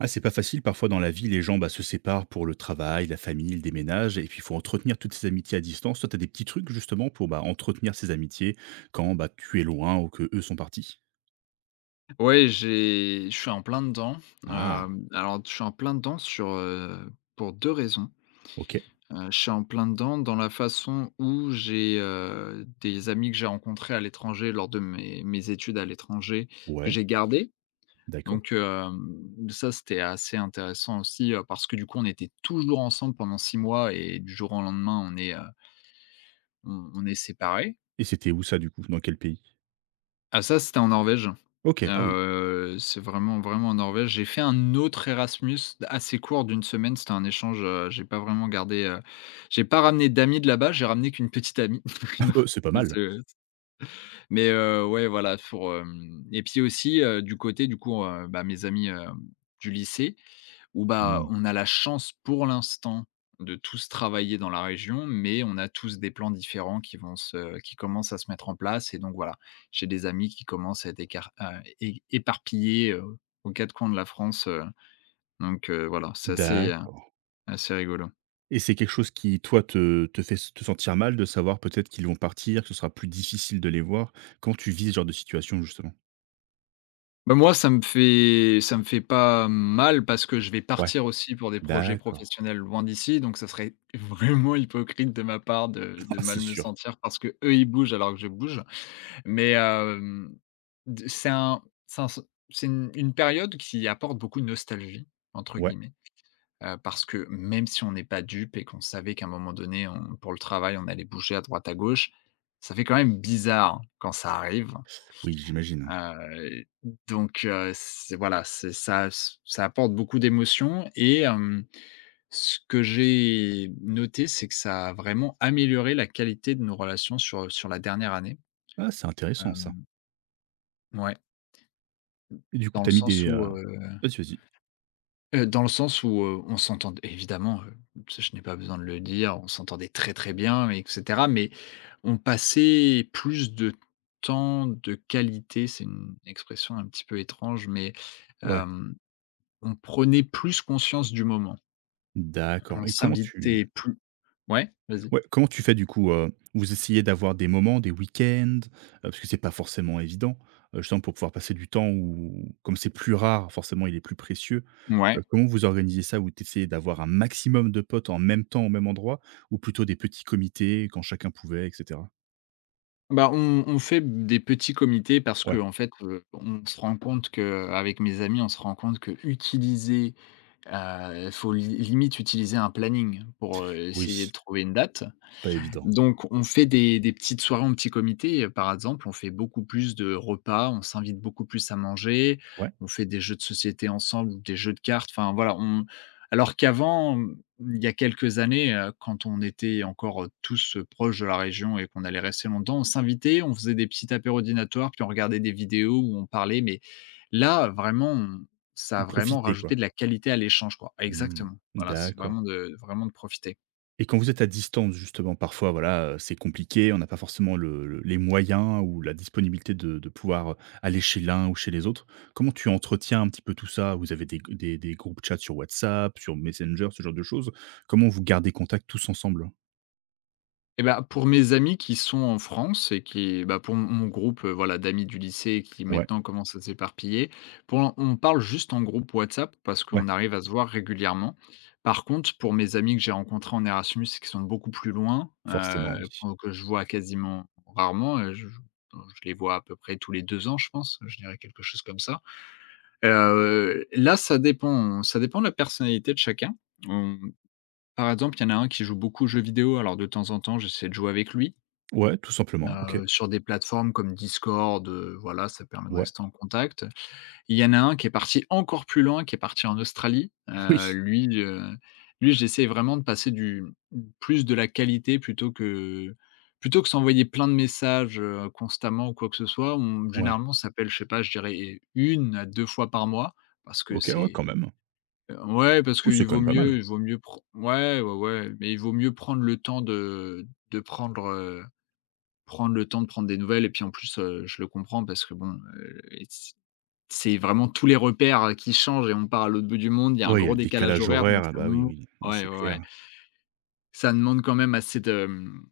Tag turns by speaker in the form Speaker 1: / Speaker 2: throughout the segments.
Speaker 1: Ah, c'est pas facile parfois dans la vie, les gens se séparent pour le travail, la famille, le déménage, et puis il faut entretenir toutes ces amitiés à distance. Toi, tu as des petits trucs justement pour entretenir ces amitiés quand tu es loin ou que eux sont partis.
Speaker 2: Ouais, j'ai je suis en plein dedans.
Speaker 1: Ah,
Speaker 2: Alors je suis en plein dedans pour 2 raisons.
Speaker 1: ok,
Speaker 2: Je suis en plein dedans dans la façon où j'ai, des amis que j'ai rencontrés à l'étranger lors de mes études à l'étranger que
Speaker 1: ouais,
Speaker 2: j'ai gardés.
Speaker 1: d'accord.
Speaker 2: Donc ça c'était assez intéressant aussi, parce que du coup on était toujours ensemble pendant 6 mois et du jour au lendemain on est séparés.
Speaker 1: Et c'était où ça du coup? Dans quel pays?
Speaker 2: Ah ça, c'était en Norvège.
Speaker 1: Ok, ah oui.
Speaker 2: C'est vraiment, vraiment en Norvège. J'ai fait un autre Erasmus assez court d'une semaine, c'était un échange, j'ai pas vraiment gardé, j'ai pas ramené d'amis de là-bas, j'ai ramené qu'une petite amie. Non,
Speaker 1: C'est pas
Speaker 2: mais c'est
Speaker 1: mal.
Speaker 2: mais ouais, voilà, pour, hem et puis aussi, du côté, du coup, bah, mes amis, du lycée. Où bah,
Speaker 1: Hmm.
Speaker 2: on a la chance pour l'instant de tous travailler dans la région, mais on a tous des plans différents qui commencent à se mettre en place et donc voilà. J'ai des amis qui commencent à être écar à é éparpillés, aux 4 coins de la France, donc voilà, c'est assez, heu,
Speaker 1: D'accord.
Speaker 2: assez rigolo.
Speaker 1: Et c'est quelque chose qui, toi, te fait te sentir mal de savoir peut-être qu'ils vont partir, que ce sera plus difficile de les voir quand tu vis ce genre de situation justement?
Speaker 2: Bah, moi, ça me fait pas mal parce que je vais
Speaker 1: Ouais,
Speaker 2: partir aussi pour des projets
Speaker 1: d'accord.
Speaker 2: professionnels loin d'ici, donc ça serait vraiment hypocrite de ma part de de
Speaker 1: Ah,
Speaker 2: mal
Speaker 1: c'est
Speaker 2: me
Speaker 1: sûr.
Speaker 2: sentir parce que eux ils bougent alors que je bouge. Mais hem, d c'est un c'est un c'est une période qui apporte beaucoup de «nostalgie» entre
Speaker 1: Ouais,
Speaker 2: guillemets, parce que même si on n'est pas dupes et qu'on savait qu'à un moment donné, on pour le travail, on allait bouger à droite à gauche, ça fait quand même bizarre quand ça arrive,
Speaker 1: oui, j'imagine.
Speaker 2: heu donc heu, c'est voilà, c'est ça, ça apporte beaucoup d'émotions et ce que j'ai noté, c'est que ça a vraiment amélioré la qualité de nos relations sur la dernière année,
Speaker 1: Ah, c'est intéressant ça.
Speaker 2: hem, ouais.
Speaker 1: Et du coup,
Speaker 2: Dans le
Speaker 1: t'as mis
Speaker 2: sens
Speaker 1: des
Speaker 2: où, heu
Speaker 1: Vas-y, vas-y.
Speaker 2: dans le sens où, on s'entendait évidemment, ça je n'ai pas besoin de le dire, on s'entendait très, très bien et cetera, mais on passait plus de temps de qualité. C'est une expression un petit peu étrange, mais,
Speaker 1: Ouais,
Speaker 2: hem, on prenait plus conscience du moment. On
Speaker 1: d'accord. Et comment
Speaker 2: s'invitait
Speaker 1: tu…
Speaker 2: plus. Ouais, vas-y.
Speaker 1: Ouais, comment tu fais du coup? Vous essayez d'avoir des moments, des week-ends, parce que c'est pas forcément évident, justement pour pouvoir passer du temps? Où comme c'est plus rare, forcément il est plus précieux,
Speaker 2: Ouais.
Speaker 1: comment vous organisez ça? Vous t essayez d'avoir un maximum de potes en même temps, au même endroit, ou plutôt des petits comités quand chacun pouvait, et cetera?
Speaker 2: Bah, on fait des petits comités parce
Speaker 1: Ouais,
Speaker 2: qu'en fait, on se rend compte que avec mes amis, on se rend compte que faut li limite utiliser un planning pour, essayer de
Speaker 1: oui,
Speaker 2: trouver une date.
Speaker 1: pas évident.
Speaker 2: Donc on fait des petites soirées en petit comité, par exemple, on fait beaucoup plus de repas, on s'invite beaucoup plus à manger,
Speaker 1: Ouais,
Speaker 2: on fait des jeux de société ensemble des jeux de cartes, enfin voilà, on alors qu'avant, il y a quelques années, quand on était encore, tous, proches de la région et qu'on allait rester longtemps, on s'invitait, on faisait des petits apéros dînatoires, puis on regardait des vidéos où on parlait, mais là, vraiment, on ça a
Speaker 1: ou
Speaker 2: vraiment
Speaker 1: profiter quoi?
Speaker 2: rajouté de la qualité à l'échange, quoi.
Speaker 1: Mmh,
Speaker 2: Exactement, voilà, c'est vraiment
Speaker 1: d'accord.
Speaker 2: de profiter.
Speaker 1: Et quand vous êtes à distance justement, parfois voilà, c'est compliqué, on n'a pas forcément le les moyens ou la disponibilité de pouvoir aller chez l'un ou chez les autres. Comment tu entretiens un petit peu tout ça? Vous avez des groupes chat sur WhatsApp, sur Messenger, ce genre de choses? Comment vous gardez contact tous ensemble?
Speaker 2: Et ben pour mes amis qui sont en France et qui pour mon groupe, voilà, d'amis du lycée qui
Speaker 1: Ouais,
Speaker 2: maintenant commence à s'éparpiller, pour l'in on parle juste en groupe WhatsApp parce
Speaker 1: ouais,
Speaker 2: qu'on arrive à se voir régulièrement. Par contre, pour mes amis que j'ai rencontrés en Erasmus et qui sont beaucoup plus loin,
Speaker 1: forcément oui.
Speaker 2: qu'on que je vois quasiment rarement, je les vois à peu près tous les 2 ans, je pense, je dirais quelque chose comme ça. Là, ça dépend de la personnalité de chacun. On par exemple, il y en a un qui joue beaucoup aux jeux vidéo, alors de temps en temps, j'essaie de jouer avec lui.
Speaker 1: Ouais, tout simplement, OK.
Speaker 2: Sur des plateformes comme Discord, voilà, ça permet de
Speaker 1: Ouais.
Speaker 2: rester en contact. Il y en a un qui est parti encore plus loin, qui est parti en Australie.
Speaker 1: Ah oui!
Speaker 2: Lui, j'essaie vraiment de passer du plus de la qualité plutôt que s'envoyer plein de messages, constamment ou quoi que ce soit. On
Speaker 1: Ouais.
Speaker 2: généralement, on s'appelle, je sais pas, je dirais une à 2 fois par mois parce que
Speaker 1: OK, ouais, quand
Speaker 2: c'est
Speaker 1: même.
Speaker 2: ouais, parce
Speaker 1: Oui,
Speaker 2: qu'il
Speaker 1: c'est quand
Speaker 2: vaut
Speaker 1: même pas
Speaker 2: mieux
Speaker 1: mal.
Speaker 2: il vaut mieux pr ouais, ouais, ouais, mais il vaut mieux prendre le temps de prendre. Prendre le temps de prendre des nouvelles et puis en plus, je le comprends parce que bon, c c'est vraiment tous les repères, qui changent et on part à l'autre bout du monde, il y a un
Speaker 1: Ouais, il y a
Speaker 2: gros
Speaker 1: le
Speaker 2: décalage
Speaker 1: décalage
Speaker 2: horaire donc
Speaker 1: horaire, ah
Speaker 2: ça
Speaker 1: bah oui,
Speaker 2: demande,
Speaker 1: oui, non,
Speaker 2: ouais,
Speaker 1: c'est
Speaker 2: ouais, ouais,
Speaker 1: clair.
Speaker 2: ça demande quand même assez de, mmh,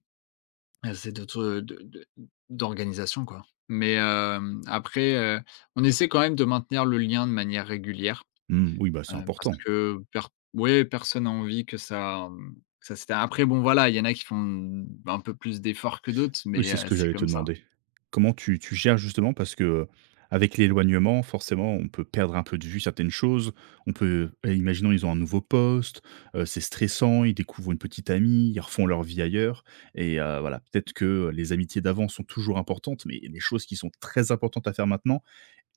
Speaker 2: assez de de de d'organisation quoi. Mais après, on essaie quand même de maintenir le lien de manière régulière,
Speaker 1: Mmh, oui, bah, c'est
Speaker 2: parce
Speaker 1: important.
Speaker 2: que per ouais, personne n'a envie que ça s'éteint. Après bon voilà, il y en a qui font, un peu plus d'efforts que d'autres
Speaker 1: Oui,
Speaker 2: mais
Speaker 1: c'est ce que
Speaker 2: c'est
Speaker 1: j'allais te
Speaker 2: comme ça.
Speaker 1: demander. Comment tu gères justement? Parce que, avec l'éloignement, forcément, on peut perdre un peu de vue certaines choses. On peut, et imaginons, ils ont un nouveau poste, c'est stressant, ils découvrent une petite amie, ils refont leur vie ailleurs et voilà, peut-être que les amitiés d'avant sont toujours importantes, mais il y a des choses qui sont très importantes à faire maintenant.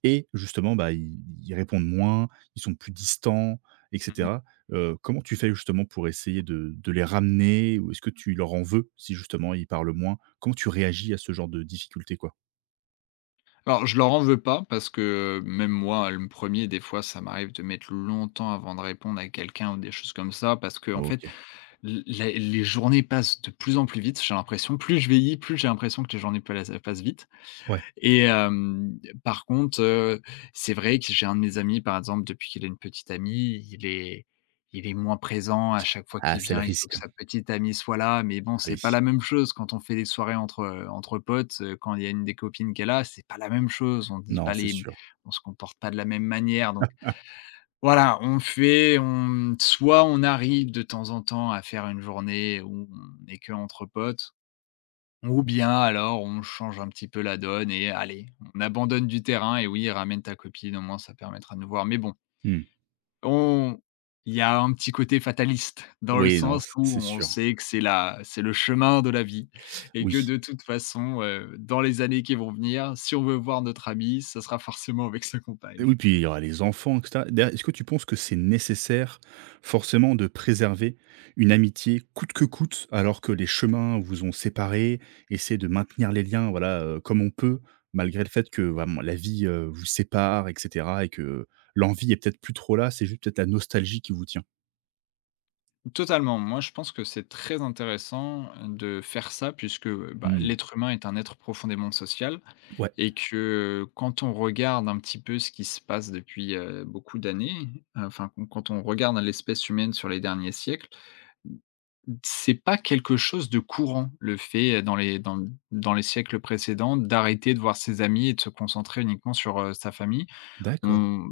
Speaker 1: Et justement, bah, ils répondent moins, ils sont plus distants, et cetera. Comment tu fais justement pour essayer de les ramener, ou est-ce que tu leur en veux si justement ils parlent moins? Comment tu réagis à ce genre de difficulté, quoi?
Speaker 2: Alors, je leur en veux pas parce que même moi, le premier des fois, ça m'arrive de mettre longtemps avant de répondre à quelqu'un ou des choses comme ça parce que en fait,
Speaker 1: OK.
Speaker 2: l la les journées passent de plus en plus vite. J'ai l'impression, plus je vieillis, plus j'ai l'impression que les journées pla passent vite.
Speaker 1: Ouais.
Speaker 2: Et par contre, c'est vrai que j'ai un de mes amis, par exemple, depuis qu'il a une petite amie, il est moins présent. À chaque fois qu'il
Speaker 1: Ah, c'est le
Speaker 2: vient, il faut que
Speaker 1: risque, hein.
Speaker 2: sa petite amie soit là, mais bon, c'est pas
Speaker 1: Oui.
Speaker 2: la même chose quand on fait des soirées entre potes, quand il y a une des copines qui est là, c'est pas la même chose. On dit
Speaker 1: Non,
Speaker 2: pas
Speaker 1: c'est
Speaker 2: les
Speaker 1: sûr.
Speaker 2: on se comporte pas de la même manière, donc voilà, on fait on soit on arrive de temps en temps à faire une journée où on est entre potes ou bien alors on change un petit peu la donne et allez, on abandonne du terrain et oui, ramène ta copine, au moins ça permettra de nous voir. Mais bon,
Speaker 1: Mmh.
Speaker 2: on il y a un petit côté fataliste dans le
Speaker 1: Oui, non,
Speaker 2: sens où
Speaker 1: c'est
Speaker 2: on
Speaker 1: sûr.
Speaker 2: sait que c'est le chemin de la vie et que
Speaker 1: Oui.
Speaker 2: de toute façon, dans les années qui vont venir, si on veut voir notre ami, ça sera forcément avec sa compagne.
Speaker 1: Oui, puis il y aura les enfants, et cetera. D'ailleurs, est-ce que tu penses que c'est nécessaire, forcément, de préserver une amitié coûte que coûte, alors que les chemins vous ont séparés? Essayer de maintenir les liens, voilà, comme on peut, malgré le fait que vraiment la vie, vous sépare, et cetera, et que l'envie est peut-être plus trop là, c'est juste peut-être la nostalgie qui vous tient?
Speaker 2: Totalement, moi je pense que c'est très intéressant de faire ça puisque, bah,
Speaker 1: Mmh.
Speaker 2: l'être humain est un être profondément social
Speaker 1: Ouais,
Speaker 2: Et que, quand on regarde un petit peu ce qui se passe depuis, beaucoup d'années, enfin, q quand on regarde l'espèce humaine sur les derniers siècles, c'est pas quelque chose de courant, le fait, dans les siècles précédents, d'arrêter de voir ses amis et de se concentrer uniquement sur, sa famille.
Speaker 1: d'accord.
Speaker 2: On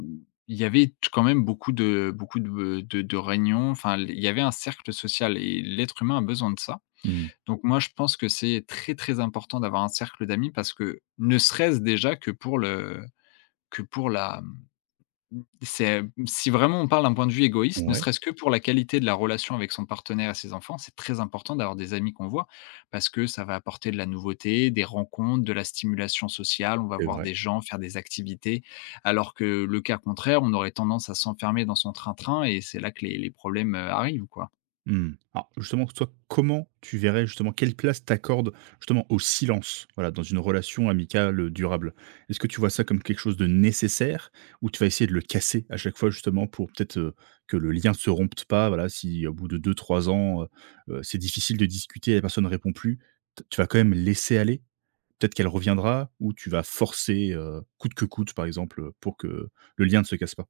Speaker 2: il y avait t quand même beaucoup de réunions, enfin, il y avait un cercle social et l'être humain a besoin de ça.
Speaker 1: Mmh.
Speaker 2: Donc moi, je pense que c'est très, très important d'avoir un cercle d'amis parce que ne serait-ce déjà que pour le que pour la mmh, c'est, si vraiment on parle d'un point de vue égoïste, ne
Speaker 1: Ouais,
Speaker 2: serait-ce que pour la qualité de la relation avec son partenaire et ses enfants, c'est très important d'avoir des amis qu'on voit parce que ça va apporter de la nouveauté, des rencontres, de la stimulation sociale, on va
Speaker 1: c'est
Speaker 2: voir
Speaker 1: vrai.
Speaker 2: des gens, faire des activités. Alors que le cas contraire, on aurait tendance à s'enfermer dans son train-train et c'est là que les problèmes, arrivent, quoi.
Speaker 1: Mmh. Alors justement, toi, comment tu verrais justement quelle place t'accordes justement au silence, voilà, dans une relation amicale, durable? Est-ce que tu vois ça comme quelque chose de nécessaire, ou tu vas essayer de le casser à chaque fois justement pour peut-être, que le lien se rompe pas? Voilà, si au bout de deux trois ans, c'est difficile de discuter, et la personne ne répond plus, t tu vas quand même laisser aller? Peut-être qu'elle reviendra, ou tu vas forcer, coûte que coûte par exemple, pour que le lien ne se casse pas?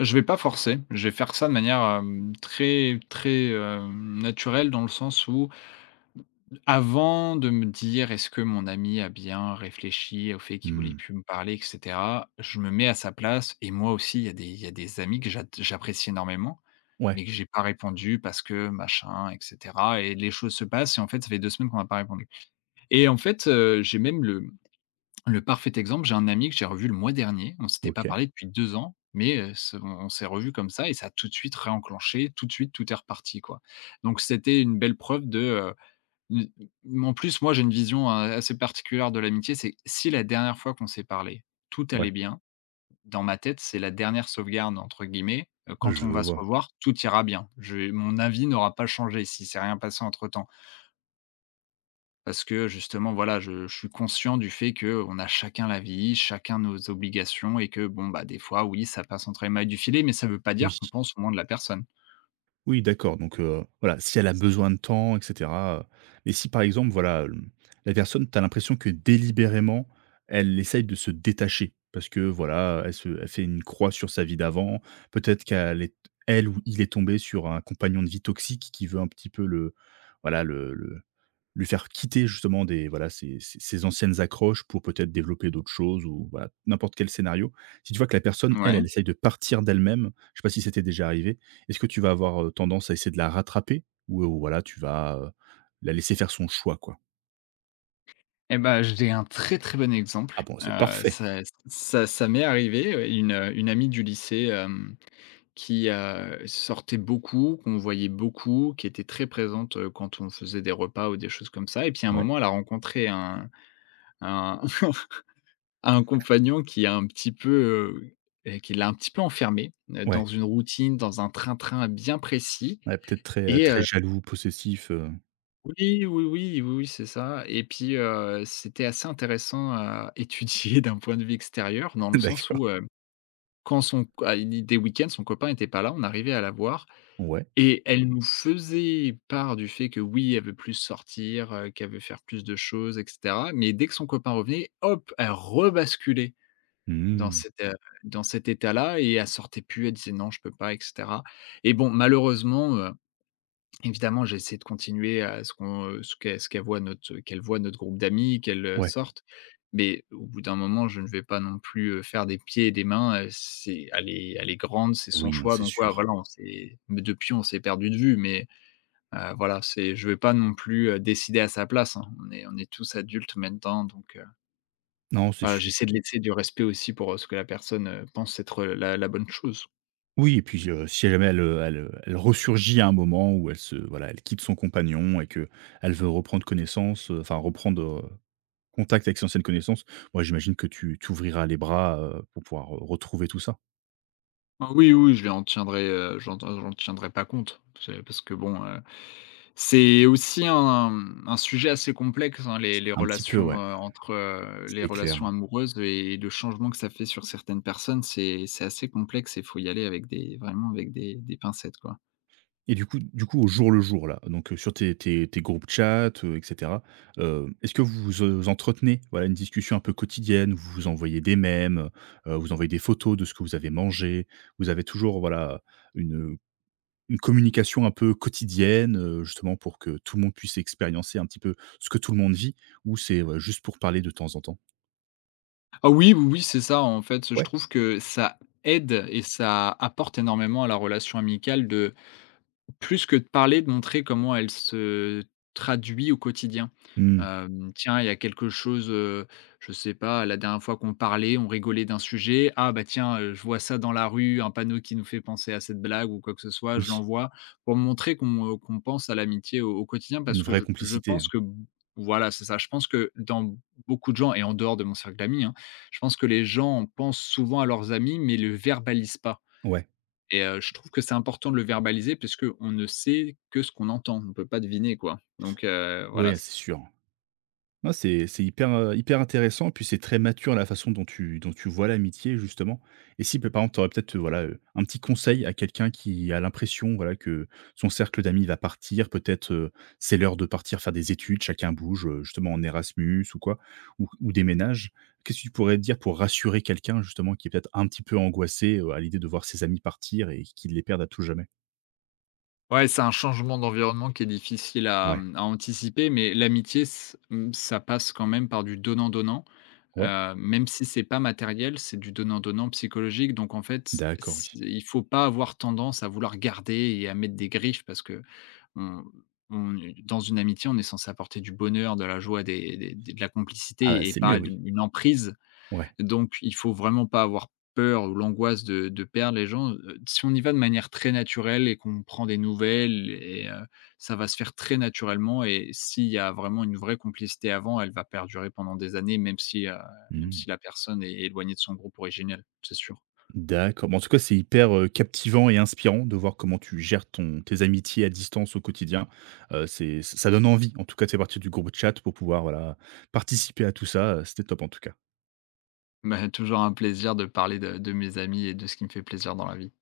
Speaker 2: Je vais pas forcer, je vais faire ça de manière, très très, naturelle dans le sens où, avant de me dire: «Est-ce que mon ami a bien réfléchi au fait qu'il voulait
Speaker 1: Mmh.
Speaker 2: plus me parler?» et cetera, je me mets à sa place et moi aussi, il y a des amis que j'apprécie énormément,
Speaker 1: Ouais,
Speaker 2: mais que j'ai pas répondu parce que machin et cetera et les choses se passent et en fait, ça fait 2 semaines qu'on m'a pas répondu et en fait, j'ai même le parfait exemple, j'ai un ami que j'ai revu le mois dernier. On s'était pas
Speaker 1: OK.
Speaker 2: parlé depuis 2 ans, mais se on s'est revu comme ça et ça a tout de suite réenclenché, tout de suite, tout est reparti, quoi. Donc c'était une belle preuve de, n en plus, moi, j'ai une vision, assez particulière de l'amitié, c'est si la dernière fois qu'on s'est parlé, tout allait
Speaker 1: Ouais,
Speaker 2: bien, dans ma tête, c'est la «dernière sauvegarde» entre guillemets, quand
Speaker 1: je
Speaker 2: on va se
Speaker 1: vois.
Speaker 2: revoir, tout ira bien. Je Mon avis n'aura pas changé si c'est rien passé entre-temps. Parce que justement, voilà, je suis conscient du fait que on a chacun la vie, chacun nos obligations et que bon, bah, des fois, oui, ça passe entre les mailles du filet, mais ça veut pas
Speaker 1: Oui.
Speaker 2: dire qu'on pense au moins de la personne.
Speaker 1: Oui, d'accord, donc voilà, si elle a besoin de temps et cetera, mais si par exemple, voilà, la personne, tu as l'impression que délibérément, elle essaye de se détacher parce que voilà, elle fait une croix sur sa vie d'avant. Peut-être qu'elle est… elle ou il est tombé sur un compagnon de vie toxique qui veut un petit peu le… voilà le lui faire quitter justement des… voilà ses anciennes accroches pour peut-être développer d'autres choses, ou voilà, n'importe quel scénario. Si tu vois que la personne, elle,
Speaker 2: Ouais,
Speaker 1: elle essaye de partir d'elle-même, je sais pas si c'était déjà arrivé, est-ce que tu vas avoir, tendance à essayer de la rattraper, ou voilà, tu vas, la laisser faire son choix, quoi?
Speaker 2: et bah, j'ai un très, très bon exemple,
Speaker 1: Ah bon, c'est parfait.
Speaker 2: ça ça m'est arrivé, une amie du lycée, qui, sortait beaucoup, qu'on voyait beaucoup, qui était très présente, quand on faisait des repas ou des choses comme ça. Et puis à un
Speaker 1: Ouais,
Speaker 2: moment, elle a rencontré un à un compagnon qui a un petit peu, heu qui l'a un petit peu enfermé, dans
Speaker 1: ouais,
Speaker 2: une routine, dans un train-train bien précis.
Speaker 1: ouais, peut-être très,
Speaker 2: et
Speaker 1: très
Speaker 2: heu
Speaker 1: jaloux, possessif,
Speaker 2: oui, oui, oui, oui, oui, c'est ça. Et puis, c'était assez intéressant à étudier d'un point de vue extérieur, dans le sens
Speaker 1: d'accord.
Speaker 2: où, quand son à il des week-ends, son copain était pas là, on arrivait à la voir
Speaker 1: Ouais.
Speaker 2: et elle nous faisait part du fait que oui, elle veut plus sortir, qu'elle veut faire plus de choses et cetera. Mais dès que son copain revenait, hop, elle rebasculait dans
Speaker 1: Mmh.
Speaker 2: dans cet état-là et elle sortait plus, elle disait: «Non, je peux pas» et cetera. Et bon, malheureusement, évidemment, j'ai essayé de continuer à ce ce qu'elle voit notre groupe d'amis, qu'elle,
Speaker 1: Ouais.
Speaker 2: sorte. Mais au bout d'un moment, je ne vais pas non plus, faire des pieds et des mains, c'est elle est grande, c'est son
Speaker 1: Oui, non,
Speaker 2: choix,
Speaker 1: c'est
Speaker 2: donc ouais,
Speaker 1: sûr.
Speaker 2: voilà, on s'est mais depuis, on s'est perdu de vue. Voilà, c'est, je vais pas non plus, décider à sa place, hein. On est tous adultes maintenant, donc
Speaker 1: Non, c'est
Speaker 2: voilà,
Speaker 1: sûr.
Speaker 2: j'essaie de laisser du respect aussi pour, ce que la personne, pense être, la bonne chose.
Speaker 1: Oui et puis, si jamais elle ressurgit à un moment où elle se voilà, elle quitte son compagnon et que elle veut reprendre connaissance, enfin reprendre, contact avec ses anciennes connaissances. Moi j'imagine que tu ouvriras les bras, pour pouvoir, retrouver tout ça?
Speaker 2: Ah oui, oui, je les en tiendrai, j'en tiendrai pas compte. C'est parce que bon, c'est aussi un, mmh, un sujet assez complexe, hein, les
Speaker 1: Un petit peu,
Speaker 2: relations,
Speaker 1: ouais,
Speaker 2: entre, les
Speaker 1: c'est clair.
Speaker 2: relations amoureuses et le changement que ça fait sur certaines personnes, c'est assez complexe et il faut y aller avec des vraiment avec des pincettes, quoi.
Speaker 1: Et du coup, au jour le jour là, donc sur tes groupes chat, et cetera, est-ce que vous, entretenez, voilà, une discussion un peu quotidienne? Vous vous envoyez des mèmes, vous envoyez des photos de ce que vous avez mangé? Vous avez toujours, voilà, une, une communication un peu quotidienne, justement pour que tout le monde puisse expériencer un petit peu ce que tout le monde vit, ou c'est, juste pour parler de temps en temps?
Speaker 2: Ah oui, oui, oui, c'est ça, en fait, je
Speaker 1: Ouais.
Speaker 2: trouve que ça aide et ça apporte énormément à la relation amicale de… Plus que de parler, de montrer comment elle se traduit au quotidien.
Speaker 1: Mmh,
Speaker 2: Hem, tiens, il y a quelque chose, je sais pas, la dernière fois qu'on parlait, on rigolait d'un sujet. Ah bah tiens, je vois ça dans la rue, un panneau qui nous fait penser à cette blague ou quoi que ce soit,
Speaker 1: oui,
Speaker 2: je l'envoie pour montrer qu'on pense à l'amitié au quotidien,
Speaker 1: une
Speaker 2: parce que
Speaker 1: vraie
Speaker 2: je
Speaker 1: complicité,
Speaker 2: pense que… voilà, c'est ça. Je pense que dans beaucoup de gens et en dehors de mon cercle d'amis, hein, je pense que les gens pensent souvent à leurs amis mais le verbalisent pas.
Speaker 1: ouais,
Speaker 2: Et je trouve que c'est important de le verbaliser parce que on ne sait que ce qu'on entend. On ne peut pas deviner, quoi. Donc voilà
Speaker 1: ouais,
Speaker 2: c
Speaker 1: c'est sûr. Non, c'est hyper, hyper intéressant, puis c'est très mature la façon dont tu vois l'amitié justement. Et si, par exemple, tu aurais peut-être, voilà, un petit conseil à quelqu'un qui a l'impression, voilà, que son cercle d'amis va partir, peut-être, c'est l'heure de partir faire des études, chacun bouge, justement en Erasmus ou quoi, ou déménage. Qu'est-ce que tu pourrais dire pour rassurer quelqu'un justement qui est peut-être un petit peu angoissé, à l'idée de voir ses amis partir et qu'il les perde à tout jamais?
Speaker 2: ouais, c'est un changement d'environnement qui est difficile à,
Speaker 1: Ouais,
Speaker 2: mmh, à anticiper, mais l'amitié s mmh, ça passe quand même par du donnant-donnant.
Speaker 1: ouais.
Speaker 2: Même si c'est pas matériel, c'est du donnant-donnant psychologique. Donc en fait,
Speaker 1: D'accord,
Speaker 2: s
Speaker 1: oui.
Speaker 2: il faut pas avoir tendance à vouloir garder et à mettre des griffes, parce que on est dans une amitié, on est censé apporter du bonheur, de la joie, des de la
Speaker 1: Ah, bah,
Speaker 2: complicité et
Speaker 1: c'est mieux.
Speaker 2: pas d
Speaker 1: Oui,
Speaker 2: une emprise.
Speaker 1: ouais.
Speaker 2: Donc il faut vraiment pas avoir peur ou l'angoisse de perdre les gens, si on y va de manière très naturelle et qu'on prend des nouvelles. Et ça va se faire très naturellement et s'il y a vraiment une vraie complicité avant, elle va perdurer pendant des années, même
Speaker 1: Mmh.
Speaker 2: si la personne est éloignée de son groupe originel, c'est sûr.
Speaker 1: D'accord. Bon, en tout cas, c'est hyper, captivant et inspirant de voir comment tu gères ton tes amitiés à distance au quotidien. C'est… ça donne envie, en tout cas, de faire partie du groupe chat pour pouvoir, voilà, participer à tout ça. C'était top en tout cas.
Speaker 2: Mais toujours un plaisir de parler de mes amis et de ce qui me fait plaisir dans la vie.